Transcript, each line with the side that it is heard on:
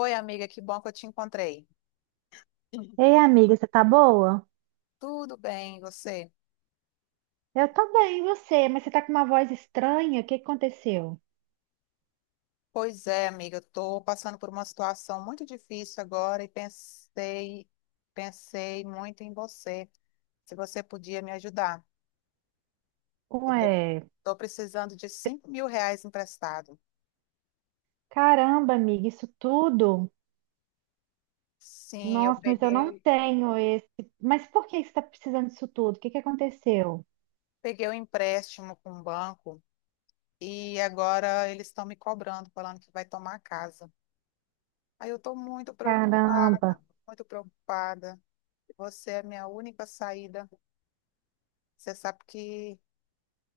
left: Oi, amiga, que bom que eu te encontrei.
right: Ei, amiga, você tá boa?
left: Tudo bem, e você?
right: Eu tô bem, e você? Mas você tá com uma voz estranha? O que que aconteceu?
left: Pois é, amiga, eu estou passando por uma situação muito difícil agora e pensei muito em você, se você podia me ajudar. Eu
right: Ué,
left: estou precisando de R$ 5.000 emprestado.
right: caramba, amiga, isso tudo?
left: Sim, eu
right: Nossa, mas eu não
left: peguei,
right: tenho esse. Mas por que você tá precisando disso tudo? O que que aconteceu?
left: peguei o empréstimo com o banco e agora eles estão me cobrando, falando que vai tomar a casa. Aí eu estou muito
right: Caramba,
left: preocupada, muito preocupada. Você é a minha única saída. Você sabe que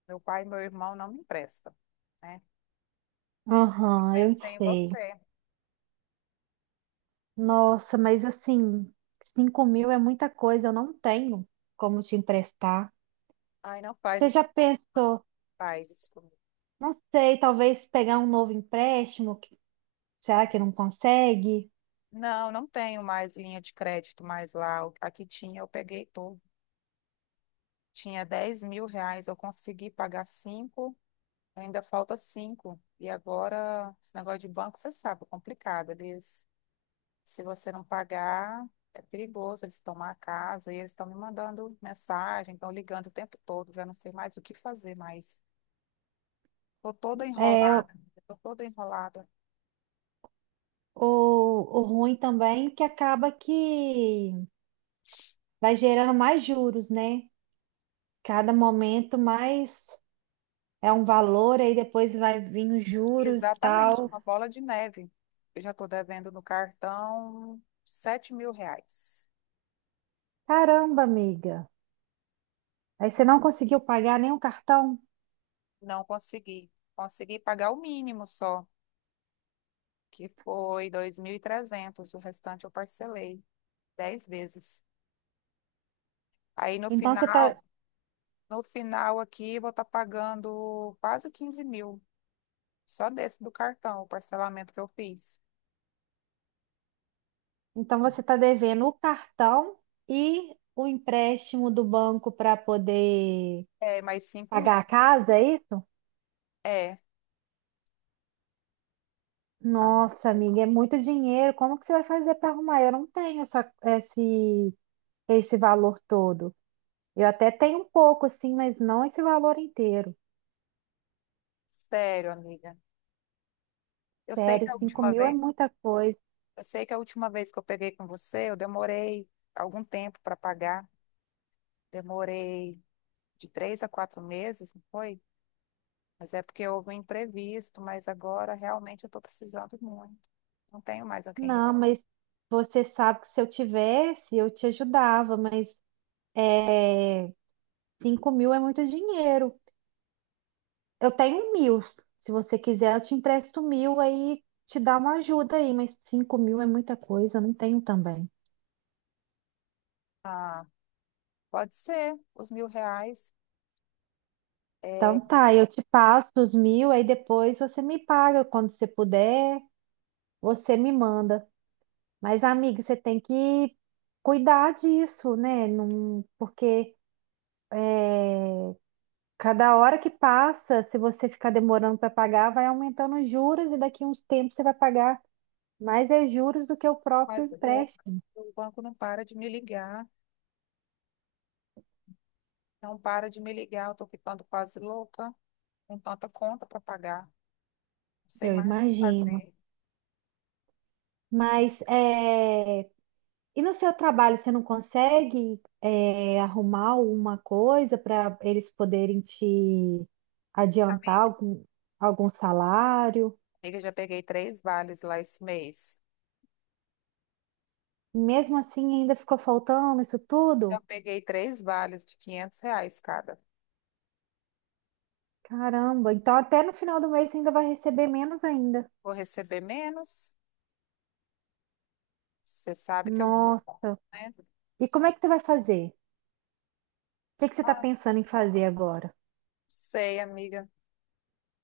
left: meu pai e meu irmão não me emprestam, né?
right: aham, eu
left: Pensei em
right: sei.
left: você.
right: Nossa, mas assim, 5.000 é muita coisa, eu não tenho como te emprestar.
left: Ai, não faz
right: Você
left: isso,
right: já
left: comigo,
right: pensou?
left: faz isso comigo.
right: Não sei, talvez pegar um novo empréstimo? Será que não consegue?
left: Não, não tenho mais linha de crédito mais lá. Aqui tinha, eu peguei tudo. Tinha R$ 10.000, eu consegui pagar cinco, ainda falta cinco. E agora, esse negócio de banco, você sabe, é complicado. Eles, se você não pagar, é perigoso, eles tomam a casa e eles estão me mandando mensagem, estão ligando o tempo todo, já não sei mais o que fazer mais. Tô toda
right: É,
left: enrolada, tô toda enrolada.
right: ou ruim também, que acaba que vai gerando mais juros, né? Cada momento mais é um valor, aí depois vai vir os juros e
left: Exatamente,
right: tal.
left: uma bola de neve. Eu já estou devendo no cartão R$ 7.000.
right: Caramba, amiga. Aí você não conseguiu pagar nem o cartão?
left: Não consegui. Consegui pagar o mínimo só, que foi 2.300. O restante eu parcelei 10 vezes. Aí no
right: Então você tá,
left: final aqui, vou estar pagando quase 15 mil. Só desse do cartão, o parcelamento que eu fiz.
right: então você tá devendo o cartão e o empréstimo do banco para poder
left: É, mais 5.000.
right: pagar a casa, é isso?
left: É, tá.
right: Nossa, amiga, é muito dinheiro. Como que você vai fazer para arrumar? Eu não tenho essa, esse valor todo. Eu até tenho um pouco, assim, mas não esse valor inteiro.
left: Sério, amiga. Eu sei
right: Sério,
left: que a
right: cinco
left: última
right: mil é
left: vez,
right: muita coisa.
left: eu sei que a última vez que eu peguei com você, eu demorei algum tempo para pagar. Demorei de 3 a 4 meses, não foi? Mas é porque houve um imprevisto, mas agora realmente eu estou precisando muito. Não tenho mais a quem.
right: Não,
left: Recorrer.
right: mas você sabe que se eu tivesse, eu te ajudava, mas 5.000 é muito dinheiro. Eu tenho 1.000. Se você quiser, eu te empresto 1.000, aí te dá uma ajuda aí, mas 5.000 é muita coisa, eu não tenho também.
left: Ah, pode ser, os R$ 1.000. É,
right: Então tá, eu te passo os 1.000, aí depois você me paga quando você puder, você me manda. Mas, amiga, você tem que cuidar disso, né? Não, porque cada hora que passa, se você ficar demorando para pagar, vai aumentando os juros e daqui a uns tempos você vai pagar mais é juros do que o próprio
left: mas o
right: empréstimo,
left: o banco não para de me ligar, não para de me ligar. Eu estou ficando quase louca, com tanta conta para pagar. Não sei
right: eu
left: mais o que
right: imagino.
left: fazer.
right: Mas, e no seu trabalho, você não consegue, é, arrumar uma coisa para eles poderem te adiantar
left: Amiga.
right: algum, algum salário?
left: Amiga, eu já peguei três vales lá esse mês.
right: Mesmo assim, ainda ficou faltando isso
left: Eu
right: tudo?
left: peguei três vales de R$ 500 cada.
right: Caramba, então até no final do mês você ainda vai receber menos ainda.
left: Vou receber menos? Você sabe que eu,
right: Nossa,
left: né?
right: e como é que você vai fazer? O que que você está
left: Ah, não
right: pensando em fazer agora?
left: sei, amiga.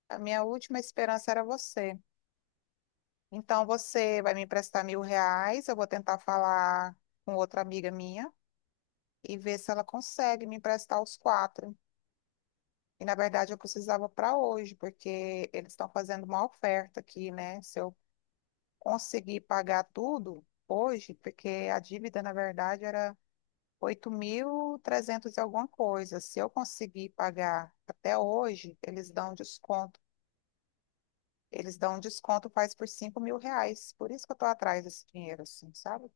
left: A minha última esperança era você. Então, você vai me emprestar R$ 1.000, eu vou tentar falar com outra amiga minha e ver se ela consegue me emprestar os quatro. E, na verdade, eu precisava para hoje, porque eles estão fazendo uma oferta aqui, né? Se eu consegui pagar tudo hoje, porque a dívida, na verdade, era 8.300 e trezentos e alguma coisa. Se eu conseguir pagar até hoje, eles dão desconto. Eles dão desconto, faz por R$ 5.000. Por isso que eu estou atrás desse dinheiro, assim, sabe?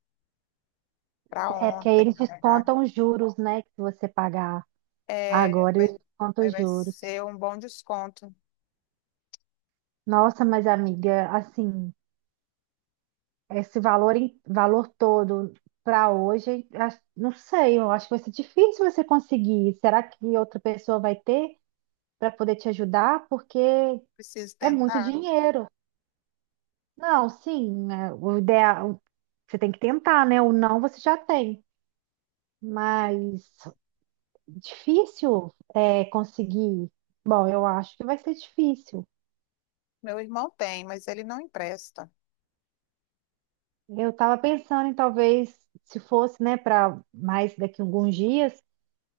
left: Para
right: É porque aí
left: ontem,
right: eles
left: na verdade.
right: descontam os juros, né? Que você pagar
left: É,
right: agora,
left: vai,
right: eles descontam
left: aí
right: os
left: vai
right: juros.
left: ser um bom desconto.
right: Nossa, mas amiga, assim, esse valor, valor todo para hoje, não sei, eu acho que vai ser difícil você conseguir. Será que outra pessoa vai ter para poder te ajudar? Porque
left: Preciso
right: é muito
left: tentar.
right: dinheiro. Não, sim, né, o ideal, você tem que tentar, né? O não você já tem, mas difícil é conseguir. Bom, eu acho que vai ser difícil.
left: Meu irmão tem, mas ele não empresta.
right: Eu estava pensando em talvez, se fosse, né, para mais daqui a alguns dias,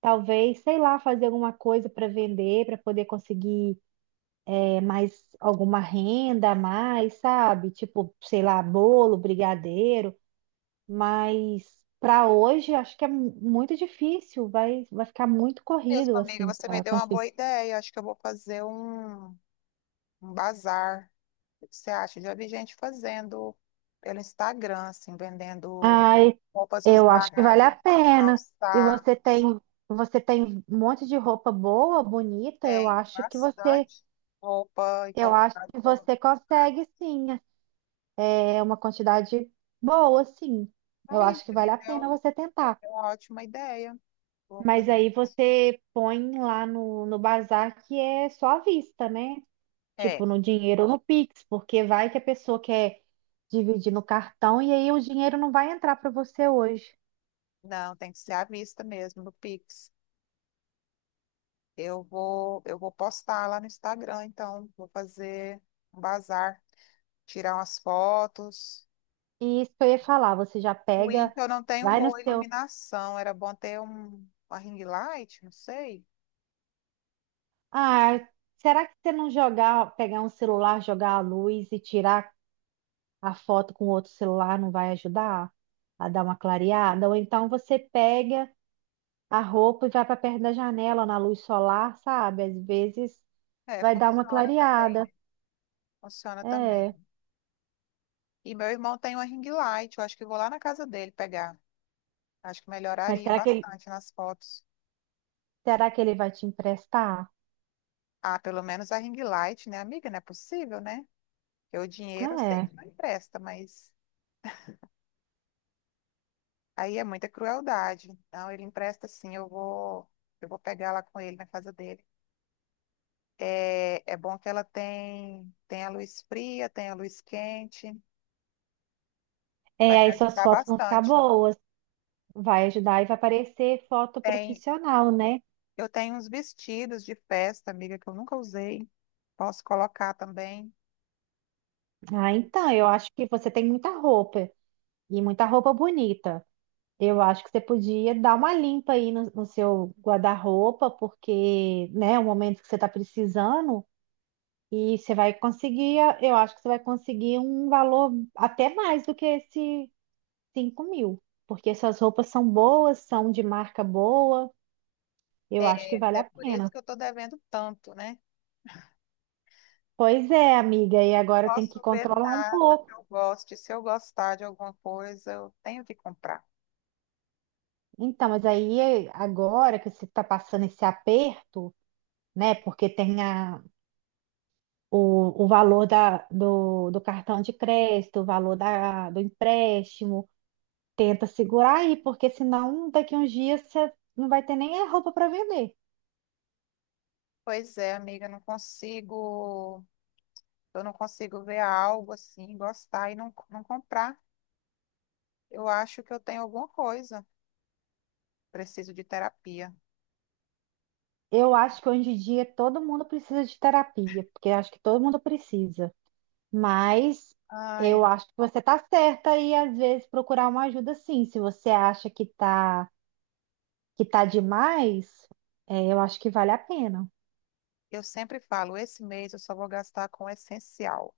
right: talvez, sei lá, fazer alguma coisa para vender, para poder conseguir é, mais alguma renda a mais, sabe? Tipo, sei lá, bolo, brigadeiro. Mas para hoje, acho que é muito difícil, vai ficar muito
left: Mesmo,
right: corrido
left: amiga,
right: assim
left: você me
right: para
left: deu uma
right: conseguir.
left: boa ideia. Acho que eu vou fazer um bazar. O que você acha? Já vi gente fazendo pelo Instagram, assim, vendendo
right: Ai,
left: roupas
right: eu acho que vale a
left: usadas,
right: pena. E
left: calçados.
right: você tem um monte de roupa boa, bonita, eu
left: Tem
right: acho que você,
left: bastante roupa e
right: eu acho
left: calçado
right: que
left: pelo
right: você
left: mercado.
right: consegue sim. É uma quantidade boa, sim. Eu
left: Aí,
right: acho que
left: você me
right: vale a pena
left: deu
right: você tentar.
left: deu uma ótima ideia. Vou
right: Mas
left: fazer
right: aí
left: isso.
right: você põe lá no, no bazar que é só à vista, né?
left: É,
right: Tipo, no dinheiro ou no Pix, porque vai que a pessoa quer dividir no cartão e aí o dinheiro não vai entrar para você hoje.
left: não, tem que ser à vista mesmo, no Pix. Eu vou postar lá no Instagram, então, vou fazer um bazar, tirar umas fotos.
right: E isso que eu ia falar, você já
left: Ruim
right: pega,
left: que eu não tenho
right: vai no
left: boa
right: seu.
left: iluminação. Era bom ter uma ring light, não sei.
right: Ah, será que você não jogar, pegar um celular, jogar a luz e tirar a foto com outro celular não vai ajudar a dar uma clareada? Ou então você pega a roupa e vai para perto da janela na luz solar, sabe? Às vezes
left: É,
right: vai dar uma
left: funciona também, né?
right: clareada.
left: Funciona
right: É.
left: também. E meu irmão tem uma ring light, eu acho que eu vou lá na casa dele pegar. Acho que
right: Mas
left: melhoraria bastante nas fotos.
right: será que ele vai te emprestar?
left: Ah, pelo menos a ring light, né, amiga? Não é possível, né? Porque o dinheiro eu sei
right: É.
left: que não empresta, mas aí é muita crueldade. Então, ele empresta sim, eu vou pegar lá com ele na casa dele. É, é bom que ela tem a luz fria, tem a luz quente. Vai
right: É,
left: me
right: aí suas
left: ajudar
right: fotos vão ficar
left: bastante.
right: boas. Vai ajudar e vai aparecer foto
left: Tem,
right: profissional, né?
left: eu tenho uns vestidos de festa, amiga, que eu nunca usei. Posso colocar também.
right: Ah, então, eu acho que você tem muita roupa e muita roupa bonita. Eu acho que você podia dar uma limpa aí no, no seu guarda-roupa, porque, né, é o momento que você está precisando e você vai conseguir, eu acho que você vai conseguir um valor até mais do que esse 5.000, porque essas roupas são boas, são de marca boa, eu acho que
left: É,
right: vale
left: é
right: a
left: por isso
right: pena.
left: que eu tô devendo tanto, né?
right: Pois é, amiga, e agora tem que
left: Posso ver
right: controlar um
left: nada que
right: pouco.
left: eu goste. Se eu gostar de alguma coisa, eu tenho que comprar.
right: Então, mas aí agora que você está passando esse aperto, né? Porque tem a, o valor da, do, do cartão de crédito, o valor da, do empréstimo, tenta segurar aí, porque senão daqui uns dias você não vai ter nem a roupa para vender.
left: Pois é, amiga, eu não consigo ver algo assim, gostar e não comprar. Eu acho que eu tenho alguma coisa. Preciso de terapia.
right: Eu acho que hoje em dia todo mundo precisa de terapia, porque acho que todo mundo precisa. Mas
left: Ai,
right: eu acho que você tá certa e às vezes procurar uma ajuda sim. Se você acha que tá demais, é, eu acho que vale a pena.
left: eu sempre falo, esse mês eu só vou gastar com o essencial.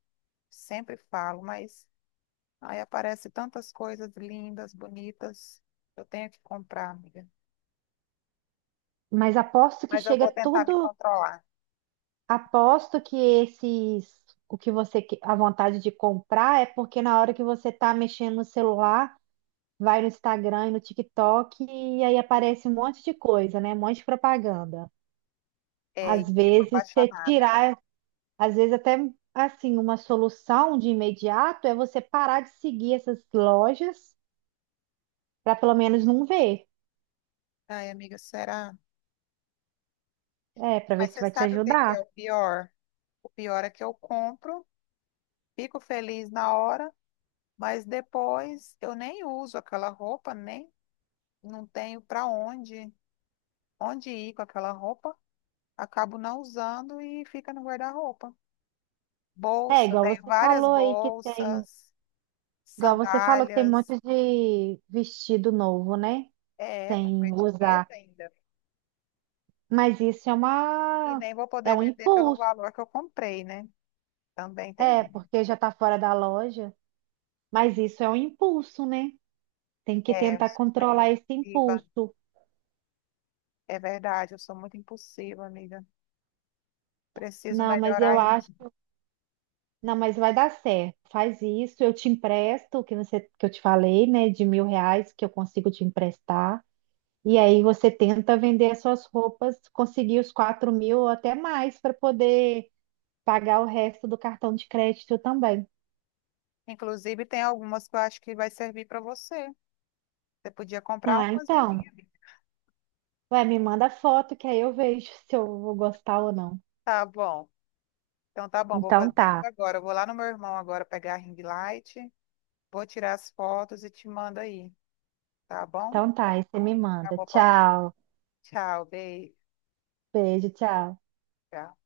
left: Sempre falo, mas aí aparece tantas coisas lindas, bonitas. Eu tenho que comprar, amiga.
right: Mas aposto que
left: Mas eu
right: chega
left: vou tentar me
right: tudo,
left: controlar.
right: aposto que esses o que você que- a vontade de comprar é porque na hora que você tá mexendo no celular, vai no Instagram e no TikTok e aí aparece um monte de coisa, né? Um monte de propaganda.
left: É,
right: Às
left: e fico
right: vezes, você
left: apaixonada.
right: tirar Às vezes até assim, uma solução de imediato é você parar de seguir essas lojas para pelo menos não ver.
left: Ai, amiga, será?
right: É, para ver
left: Mas
right: se
left: você
right: vai te
left: sabe o que que é
right: ajudar.
left: o pior? O pior é que eu compro, fico feliz na hora, mas depois eu nem uso aquela roupa, nem não tenho para onde, onde ir com aquela roupa. Acabo não usando e fica no guarda-roupa.
right: É,
left: Bolsa,
right: igual
left: tenho
right: você
left: várias
right: falou aí que tem,
left: bolsas.
right: igual você falou que tem um
left: Sandálias.
right: monte de vestido novo, né?
left: É, tá com
right: Sem usar.
left: etiqueta ainda.
right: Mas isso é
left: E
right: uma
left: nem vou
right: é
left: poder
right: um
left: vender pelo
right: impulso.
left: valor que eu comprei, né? Também
right: É,
left: tem. Isso.
right: porque já tá fora da loja, mas isso é um impulso, né? Tem que
left: É, eu
right: tentar
left: sou muito
right: controlar esse
left: impulsiva.
right: impulso.
left: É verdade, eu sou muito impulsiva, amiga. Preciso
right: Não, mas eu
left: melhorar
right: acho
left: isso.
right: Não, mas vai dar certo. Faz isso, eu te empresto o que você, que eu te falei, né, de 1.000 reais que eu consigo te emprestar. E aí você tenta vender as suas roupas, conseguir os 4.000 ou até mais para poder pagar o resto do cartão de crédito também.
left: Inclusive, tem algumas que eu acho que vai servir para você. Você podia comprar
right: Ah,
left: umas de
right: então,
left: mim, amiga.
right: vai, me manda foto que aí eu vejo se eu vou gostar ou não.
left: Tá bom. Então tá bom, vou
right: Então
left: fazer isso
right: tá,
left: agora. Eu vou lá no meu irmão agora pegar a ring light, vou tirar as fotos e te mando aí, tá bom?
right: então tá, aí você me
left: Tá
right: manda.
left: bom, posso?
right: Tchau,
left: Tchau, beijo.
right: beijo, tchau.
left: Tchau.